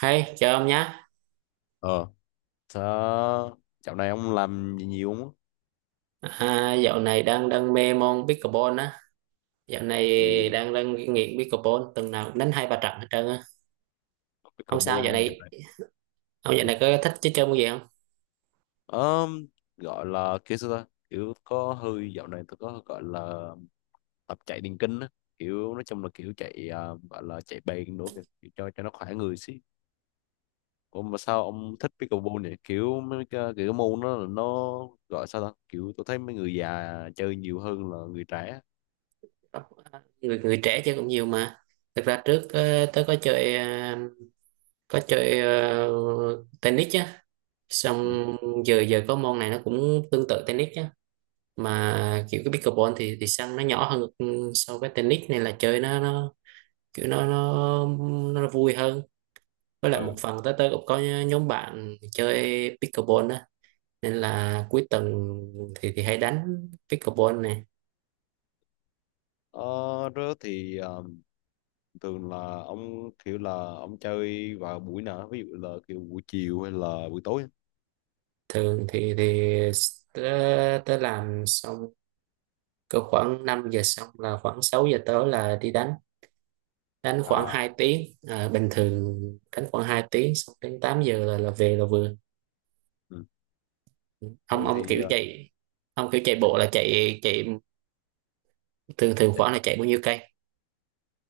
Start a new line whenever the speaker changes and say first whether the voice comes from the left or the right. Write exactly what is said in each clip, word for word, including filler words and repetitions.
right: Hey, chào ông nhé.
left: ờ Sao dạo này ông làm gì nhiều không á?
right: À, dạo này đang đang mê môn pickleball á. Dạo này
left: Ừ.
right: đang đang nghiện pickleball, tuần nào cũng đánh hai ba trận hết trơn á. Ông sao dạo
left: Pickleball dạo
right: này?
left: này.
right: Ông dạo
left: ờ
right: này có thích chơi chơi môn gì không?
left: Ờm, Gọi là kia sao ta, kiểu có hơi dạo này tôi có gọi là tập chạy điền kinh á, kiểu nói chung là kiểu chạy, à, gọi là chạy bền nữa kìa, kiểu cho cho nó khỏe người xí. Ủa mà sao ông thích pickleball vậy? Kiểu mấy cái, cái môn đó là nó gọi sao ta, kiểu tôi thấy mấy người già chơi nhiều hơn là người trẻ.
right: Người người trẻ chơi cũng nhiều mà. Thực ra trước ờ, tớ có chơi ờ, có chơi ờ, tennis á.
left: Ừ.
right: Xong giờ giờ có môn này nó cũng tương tự tennis á. Mà kiểu cái pickleball thì thì sân nó nhỏ hơn ừ, so với tennis nên là chơi nó nó kiểu nó nó nó vui hơn, với lại một
left: Ừ.
right: phần tới tới cũng có nhóm bạn chơi pickleball á, nên là cuối tuần thì thì hay đánh pickleball này.
left: Ờ, đó thì ờ, Thường là ông kiểu là ông chơi vào buổi nào? Ví dụ là kiểu buổi chiều hay là buổi tối?
right: Thường thì thì tới, tới làm xong cỡ khoảng năm giờ, xong là khoảng sáu giờ tới là đi đánh, đánh khoảng
left: À.
right: hai tiếng à, bình thường đánh khoảng hai tiếng xong đến tám giờ là, là về là vừa.
left: Ừ.
right: ông
left: tôi
right: ông
left: thì
right: kiểu
left: ờ,
right: chạy, ông kiểu chạy
left: chạy,
right: bộ là chạy chạy thường thường
left: chạy,
right: khoảng là chạy bao nhiêu cây?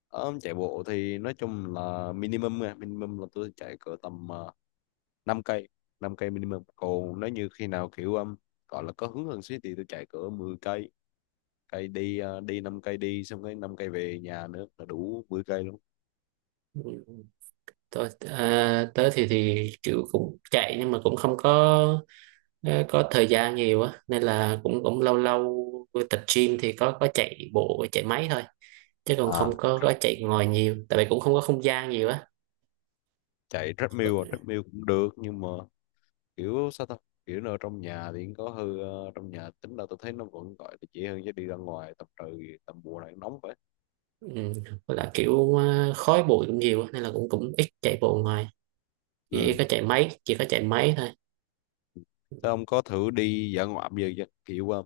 left: ờ, chạy bộ thì nói chung là minimum nha, minimum là tôi chạy cỡ tầm uh, năm cây, năm cây minimum. Còn nếu như khi nào kiểu um, gọi là có hứng hơn xí thì tôi chạy cỡ mười cây, cây đi ờ, đi năm cây đi, xong cái năm cây về nhà nữa là đủ mười cây luôn.
right: Ừ, tôi à, tới thì thì kiểu cũng chạy nhưng mà cũng không có, Ờ, có thời gian nhiều á, nên là cũng cũng lâu lâu tập gym thì có có chạy bộ chạy máy thôi, chứ còn
left: À,
right: không có có chạy ngoài nhiều tại vì cũng không có không gian nhiều á.
left: chạy
right: Có-
left: treadmill à? Treadmill cũng được nhưng mà kiểu sao ta, kiểu nó trong nhà thì cũng có hư ờ, trong nhà tính là tôi thấy nó vẫn gọi là dễ hơn, chứ đi ra ngoài tầm trời tầm mùa này nóng vậy.
right: ừ, với là kiểu ờ, khói bụi cũng nhiều á, nên là cũng cũng ít chạy bộ ngoài, chỉ
left: Ừ.
right: có chạy máy chỉ có chạy máy thôi.
left: Thế ông có thử đi dã ngoại bây giờ chưa? kiểu ờ,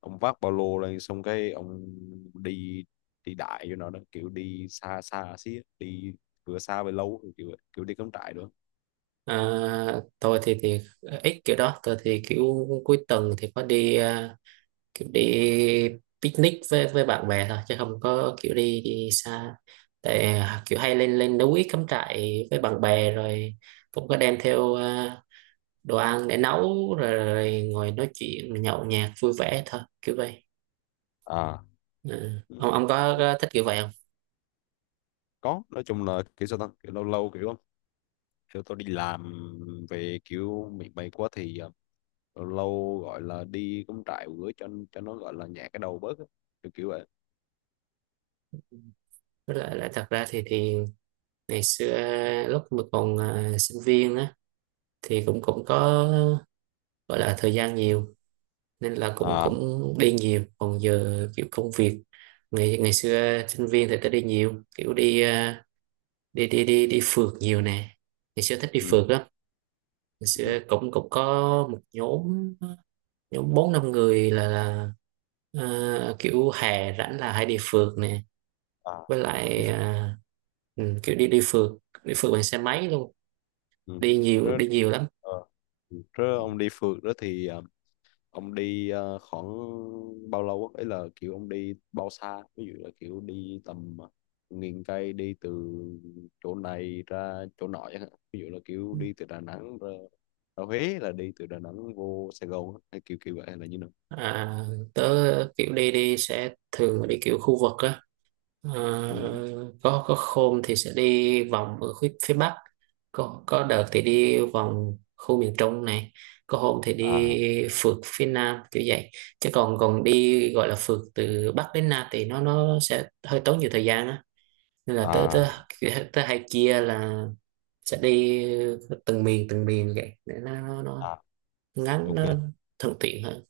left: Ông vác ba lô lên xong cái ông đi, đi đại cho nó đó, kiểu đi xa xa xí á, đi vừa xa về lâu, kiểu kiểu đi cắm trại nữa.
right: Ờ, tôi thì thì ít kiểu đó, tôi thì kiểu cuối tuần thì có đi ờ, kiểu đi picnic với với bạn bè thôi, chứ không có kiểu đi đi xa. Tại à, kiểu hay lên lên núi cắm trại với bạn bè, rồi cũng có đem theo à, đồ ăn để nấu rồi, rồi ngồi nói chuyện nhậu nhẹt vui vẻ thôi kiểu vậy.
left: À.
right: Ừ,
left: Ừ,
right: ông ông có, có thích kiểu vậy không?
left: có, nói chung là kiểu sao ta, kiểu lâu lâu kiểu kiểu tôi đi làm về kiểu mệt mệt quá thì ờ, lâu gọi là đi cắm trại một bữa cho cho nó gọi là nhẹ cái đầu bớt á, kiểu kiểu vậy.
right: Với lại, lại thật ra thì thì ngày xưa lúc mà còn à, sinh viên á, thì cũng cũng có gọi là thời gian nhiều, nên là cũng
left: À.
right: cũng đi nhiều, còn giờ kiểu công việc. Ngày ngày xưa sinh viên thì tôi đi nhiều kiểu đi à, đi đi đi đi phượt nhiều nè. Ngày xưa thích đi
left: Ừ.
right: phượt lắm. Ngày
left: Ừ.
right: xưa cũng cũng có một nhóm nhóm bốn năm người là, là à, kiểu hè rảnh là hay đi phượt nè.
left: À.
right: Với
left: Đi
right: lại
left: ph-
right: à, ừ, kiểu đi đi phượt, đi phượt bằng xe máy luôn.
left: ừ.
right: Đi nhiều
left: Rồi,
right: đi nhiều lắm.
left: ờ, ừ. Rồi ông đi phượt đó thì ờ, ông đi ờ, khoảng bao lâu á, ấy là kiểu ông đi bao xa? Ví dụ là kiểu đi tầm ờ, nghìn cây, đi từ chỗ này ra chỗ nọ chẳng hạn. Ví dụ là kiểu đi từ Đà Nẵng ra, ra Huế, là đi từ Đà Nẵng vô Sài Gòn á, hay kiểu kiểu vậy hay là như nào?
right: À, tớ kiểu đi đi sẽ thường đi kiểu khu vực á. Ờ,
left: Ừ.
right: có có hôm thì sẽ đi vòng ở phía, phía Bắc, có có đợt thì đi vòng khu miền Trung này, có hôm thì đi
left: À.
right: phượt phía Nam kiểu vậy. Chứ còn còn đi gọi là phượt từ Bắc đến Nam thì nó nó sẽ hơi tốn nhiều thời gian á. Nên là tớ tớ
left: À.
right: tớ hay chia là sẽ đi từng miền từng miền vậy, để nó nó, nó
left: À.
right: ngắn,
left: Ok.
right: nó thuận tiện hơn.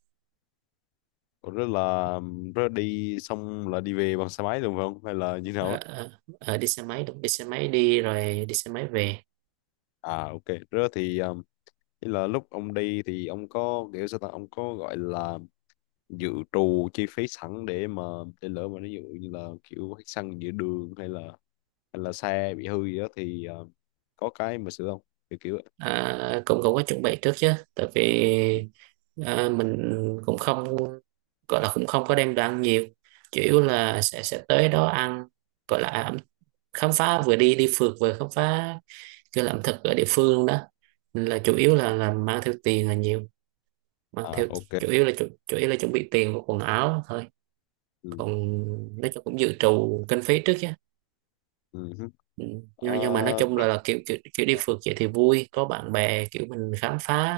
left: Ủa, rất là rất là đi xong là đi về bằng xe máy đúng không, hay là như nào
right: Ờ,
left: á?
right: ờ, ờ, đi xe máy đúng, đi xe máy đi rồi đi xe máy về.
left: À, ok. Rất thì um, ý là lúc ông đi thì ông có kiểu sao ta, ông có gọi là dự trù chi phí sẵn để mà để lỡ mà ví dụ như là kiểu hết xăng giữa đường hay là hay là xe bị hư gì đó thì um, có cái mà sửa không, kiểu kiểu vậy.
right: À, cũng cũng có chuẩn bị trước chứ, tại vì à, mình cũng không gọi là cũng không có đem đồ ăn nhiều, chủ yếu là sẽ sẽ tới đó ăn, gọi là à, khám phá, vừa đi đi phượt vừa khám phá cái ẩm thực ở địa phương luôn đó. Nên là chủ yếu là là mang theo tiền là nhiều, mang
left: À,
right: theo
left: ok.
right: chủ yếu là chủ, chủ yếu là chuẩn bị tiền và quần áo thôi.
left: Ừ.
right: Còn nói chung cũng dự trù kinh phí trước chứ.
left: Ừ. Hứ.
right: Ừ. nhưng, nhưng mà nói
left: Ờ,
right: chung
left: nói
right: là, là kiểu, kiểu kiểu đi phượt vậy thì vui, có bạn bè, kiểu mình khám phá,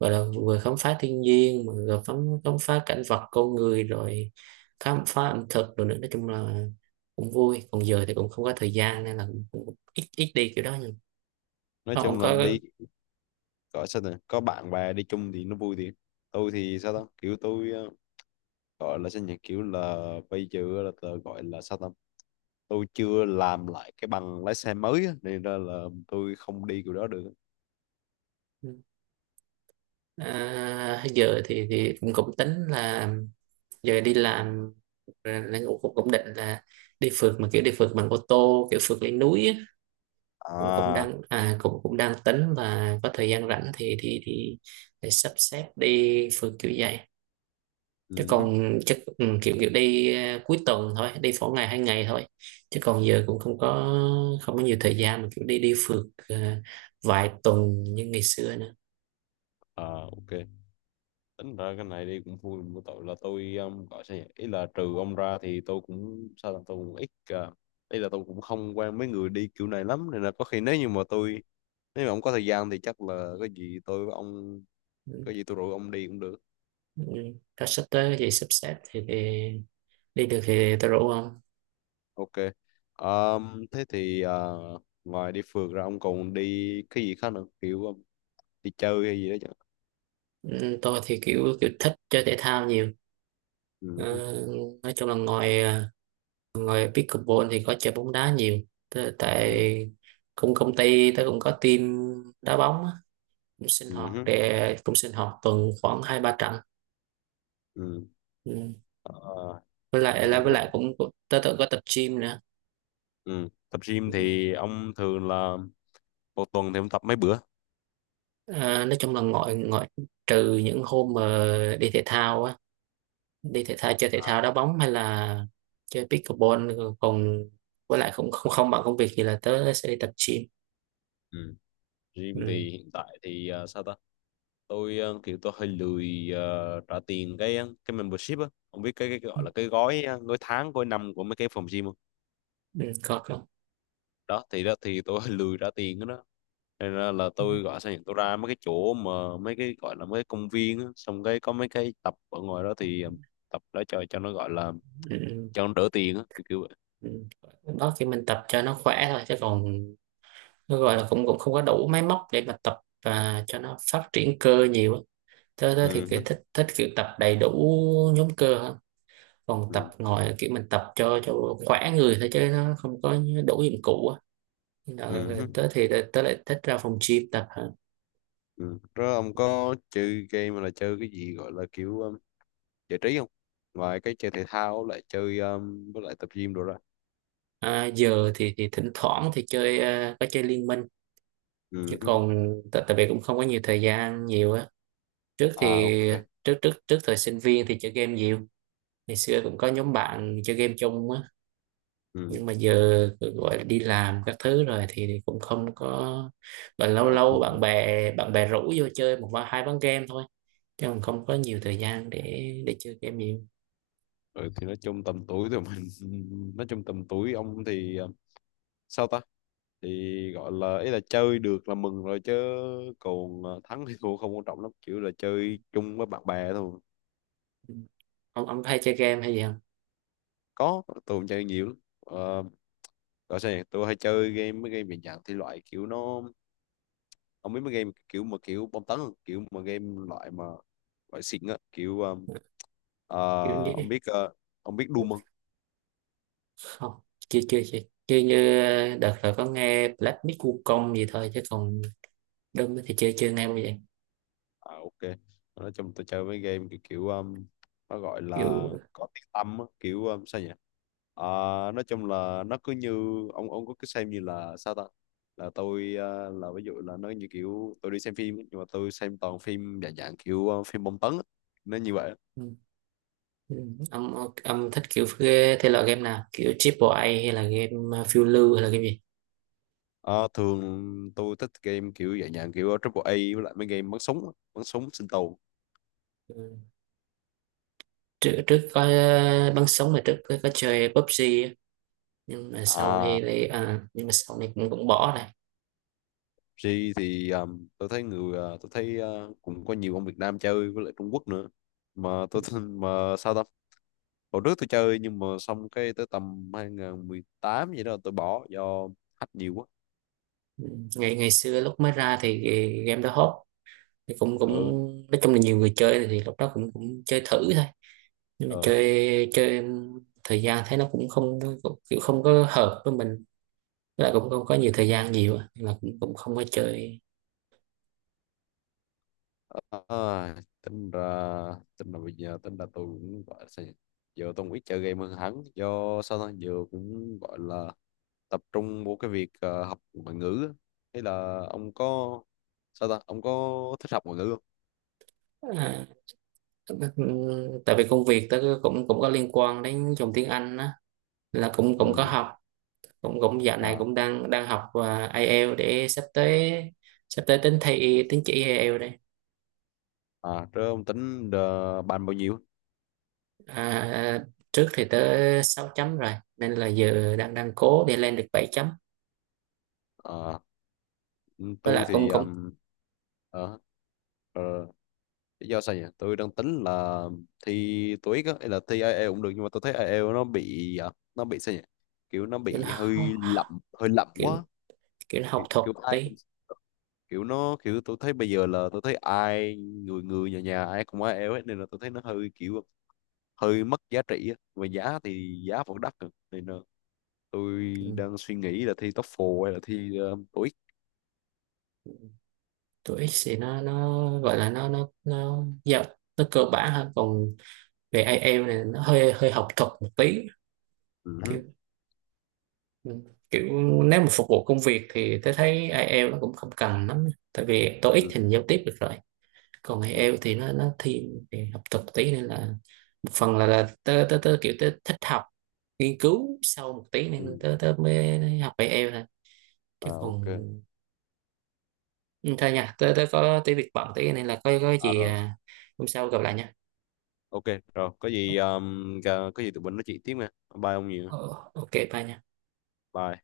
right: gọi là vừa khám phá thiên nhiên mà vừa khám khám phá cảnh vật con người, rồi khám phá ẩm thực rồi nữa, nói chung là cũng vui. Còn giờ thì cũng không có thời gian, nên là cũng, cũng ít ít đi kiểu đó. Nhưng
left: nói
right: không, không
left: chung là
right: có.
left: đi, gọi sao này có bạn bè đi chung thì nó vui thì tôi thì sao ta, kiểu tôi ờ, gọi là sao nhỉ, kiểu là bây giờ là tớ gọi là sao ta, tôi chưa làm lại cái bằng lái xe mới á, nên ra là tôi không đi kiểu đó được.
right: À, giờ thì thì cũng cũng tính là giờ đi làm là cũng, cũng cũng định là đi phượt, mà kiểu đi phượt bằng ô tô, kiểu phượt lên núi á. Cũng cũng
left: À.
right: đang à, cũng cũng đang tính là có thời gian rảnh thì thì thì để sắp xếp đi phượt kiểu vậy. Chứ
left: Ừ, hứ.
right: còn chắc ừ, kiểu kiểu đi à, cuối tuần thôi, đi phỏ ngày hai ngày thôi, chứ còn giờ cũng không có, không có nhiều thời gian mà kiểu đi đi phượt à, vài tuần như ngày xưa nữa.
left: À, ok. Tính ra cái này đi cũng vui, một tội là tôi um, gọi sao nhỉ, ý là trừ ông ra thì tôi cũng sao là tôi cũng ít uh, ý là tôi cũng không quen mấy người đi kiểu này lắm, nên là có khi nếu như mà tôi, nếu mà ông có thời gian thì chắc là có gì tôi với ông, có
right: Ừ.
left: gì tôi rủ ông đi cũng được.
right: Ừ. Tao sắp tới thì sắp xếp thì, thì đi được thì tao rủ không?
left: Ok. Ờm, thế thì ờ, ngoài đi phượt ra ông còn đi cái gì khác nữa, kiểu um, đi chơi hay gì đó chứ?
right: Ừ, tôi thì kiểu kiểu thích chơi thể thao nhiều. Ờ,
left: Ừ.
right: nói chung là ngoài à, ngoài pickleball thì có chơi bóng đá nhiều. Tớ-
left: Ừ.
right: tại cũng công ty tớ cũng có team đá bóng á, cũng sinh hoạt
left: Ừ.
right: để cũng sinh hoạt tuần khoảng hai ba trận.
left: Ừ.
right: Ừ.
left: Ờ,
right: với lại là
left: Tính.
right: với lại cũng cũng- tớ tự có tập gym nữa.
left: Ừ. Tập gym
right: Ừ.
left: thì ông thường là một tuần thì ông tập mấy bữa?
right: À, nói chung là ngoại ngoại trừ những hôm mà đi thể thao á, đi thể thao chơi thể thao đá bóng hay là chơi pickleball, còn với lại không không không bằng công việc thì là tớ sẽ đi tập gym.
left: Ừ. Gym
right: Ừ.
left: thì hiện tại thì ờ, sao ta? Tôi ờ, kiểu tôi hơi lười ờ, trả tiền cái ờ, cái membership á. Không biết cái cái gọi là cái gói ờ, gói tháng, gói năm của mấy cái phòng gym không?
right: Ừ. Có không.
left: Đó thì đó thì tôi lười ra tiền đó, đó. Nên là, là
right: Ừ.
left: tôi gọi sao nhỉ, tôi ra mấy cái chỗ mà mấy cái gọi là mấy cái công viên á, xong cái có mấy cái tập ở ngoài đó thì um, tập đó cho cho nó gọi là
right: Ừ.
left: cho nó đỡ tiền á, kiểu kiểu vậy.
right: Ừ. Đó thì mình tập cho nó khỏe thôi, chứ còn nó gọi là cũng cũng không có đủ máy móc để mà tập và cho nó phát triển cơ nhiều á. Tớ tớ thì
left: Ừ hứ.
right: kiểu thích thích kiểu tập đầy đủ nhóm cơ hơn, còn tập
left: Ừ.
right: ngồi kiểu mình tập cho cho khỏe người thôi, chứ nó không có đủ dụng cụ á. Nên
left: Ừ
right: là
left: hứ.
right: tớ thì tớ, tớ lại thích ra phòng gym tập hơn.
left: Ừ, rồi ông có chơi game, mà là chơi cái gì gọi là kiểu um, giải trí không, ngoài cái chơi thể thao lại chơi um, với lại tập gym đồ ra?
right: À, giờ thì thì thỉnh thoảng thì chơi ờ, có chơi liên minh, chứ
left: Ừ hứ.
right: còn tại tại vì cũng không có nhiều thời gian nhiều á. Trước
left: À,
right: thì
left: ok.
right: trước trước trước thời sinh viên thì chơi game nhiều, ngày xưa cũng có nhóm bạn chơi game chung á,
left: Ừ.
right: nhưng mà giờ gọi là đi làm các thứ rồi thì cũng không có, và lâu
left: À,
right: lâu bạn
left: không.
right: bè bạn bè rủ vô chơi một ván hai ván game thôi, chứ còn không có nhiều thời gian để để chơi game nhiều.
left: Ừ, thì nói chung tầm tuổi tụi mình nói chung tầm tuổi ông thì um, sao ta, thì gọi là ý là chơi được là mừng rồi, chứ còn ờ, thắng hay thua không quan trọng lắm, kiểu là chơi chung với bạn bè thôi.
right: Ừ. ông ông có hay chơi game hay gì không?
left: Có, tôi cũng chơi nhiều lắm ờ, gọi sao nhỉ? Tôi hay chơi game mấy game dạng dạng thì loại kiểu nó, không biết mấy game kiểu mà kiểu bom tấn không? Kiểu mà game loại mà loại xịn á, kiểu ờ,
right: Kiểu
left: ờ,
right: như,
left: ông biết ờ, ông biết đum không?
right: không, chưa chưa chưa chơi, như đợt rồi có nghe Black Myth Wukong gì thôi, chứ còn Doom thì chưa chưa nghe bao giờ.
left: À, ok. Nói chung tôi chơi mấy game kiểu, kiểu um, nó gọi là
right: Kiểu
left: có tiếng tăm á, kiểu um, sao nhỉ, à, nói chung là nó cứ như, ông ông có cứ xem như là sao ta, là tôi à, là ví dụ là nó như kiểu tôi đi xem phim ấy, nhưng mà tôi xem toàn phim dạng dạng kiểu ờ, phim bom tấn á, nó như vậy.
right: ừ. Ừ, Ông, ông, ông thích kiểu ghê thể loại game nào, kiểu triple A hay là game uh, phiêu lưu hay là game gì?
left: Ờ, thường tôi thích game kiểu dạng dạng kiểu triple A, với lại mấy game bắn súng á, bắn súng sinh tồn.
right: Ừ. trước, trước có uh, bắn súng là trước có, có chơi pi u bi gi á. Nhưng mà sau
left: À,
right: này thì à, nhưng mà sau này cũng cũng bỏ này.
left: G thì um, tôi thấy người ờ, tôi thấy ờ, cũng có nhiều ông Việt Nam chơi với lại Trung Quốc nữa, mà tôi thấy- mà sao ta, hồi trước tôi chơi nhưng mà xong cái tới tầm hai không một tám vậy đó tôi bỏ do hack nhiều quá.
right: Ừ, ngày ngày xưa lúc mới ra thì cái game đó hot, thì cũng cũng
left: Ừ.
right: nói chung là nhiều người chơi, thì lúc đó cũng cũng chơi thử thôi, nhưng mà
left: Ừ.
right: chơi chơi thời gian thấy nó cũng không cũng, kiểu không có hợp với mình. Với lại cũng không có nhiều thời gian nhiều á. Nên là cũng cũng không có chơi.
left: À, tính ra tính là bây giờ tính là tôi cũng gọi là sao nhỉ? Giờ tôi cũng ít chơi game hơn hẳn, do sao ta giờ cũng gọi là tập trung vô cái việc ờ, học ngoại ngữ á. Hay là ông có sao ta, ông có thích học ngoại ngữ không?
right: Ờ, tại vì công việc tớ cũng cũng có liên quan đến dùng tiếng Anh á, là cũng cũng có
left: Ừ.
right: học, cũng cũng dạo này
left: À.
right: cũng đang đang học và ai eo, để sắp tới sắp tới tính thi tín chỉ ai eo đây.
left: À, rồi ông tính ờ, bàn bao nhiêu?
right: À, trước thì tới sáu chấm rồi nên là giờ đang đang cố để lên được bảy chấm,
left: Ờ,
right: với
left: tôi
right: lại cũng
left: thì
right: cũng
left: um, ờ, ờ, lý do sao nhỉ, tôi đang tính là thi tô ích á hay là thi ai eo cũng được, nhưng mà tôi thấy ai eo nó bị ờ, nó bị sao nhỉ, kiểu nó
right: kiểu
left: bị hơi
right: nó-
left: lậm, hơi lậm
right: kiểu
left: quá,
right: kiểu nó học
left: kiểu,
right: thuật
left: kiểu ai
right: tí.
left: cũng, kiểu nó kiểu tôi thấy bây giờ là tôi thấy ai người người nhà nhà ai cũng ai eo hết, nên là tôi thấy nó hơi kiểu hơi mất giá trị á, mà giá thì giá vẫn đắt rồi. Nên là tôi
right: Ừ,
left: đang suy nghĩ là thi toefl hay là thi uh,
right: tụi X thì nó nó gọi là nó nó nó dạ, nó cơ bản hơn, còn về ai IELTS này nó hơi hơi học thuật một tí.
left: Ừ,
right: Kiểu Kiểu nếu mà phục vụ công việc thì tôi thấy ai IELTS nó cũng không cần lắm, tại vì tô ích
left: hứ,
right: thì mình giao tiếp được rồi, còn ai
left: ừ, ừ,
right: IELTS thì nó nó thiên về học thuật một tí, nên là một phần là là tớ tớ, tớ kiểu tớ thích học nghiên cứu sâu một tí, nên
left: ừ.
right: tớ tớ mới học ai IELTS thôi. Chứ
left: À,
right: còn
left: ok.
right: ừ, thôi nha tớ tớ có tí việc bận tí, nên là có có
left: À,
right: gì
left: rồi.
right: à, hôm sau gặp lại nha.
left: Ok, rồi. Có gì, um, có gì tụi mình nói chuyện tiếp nha. Bye ông nhiều.
right: Ờ, ok bà nhỉ.
left: Bye.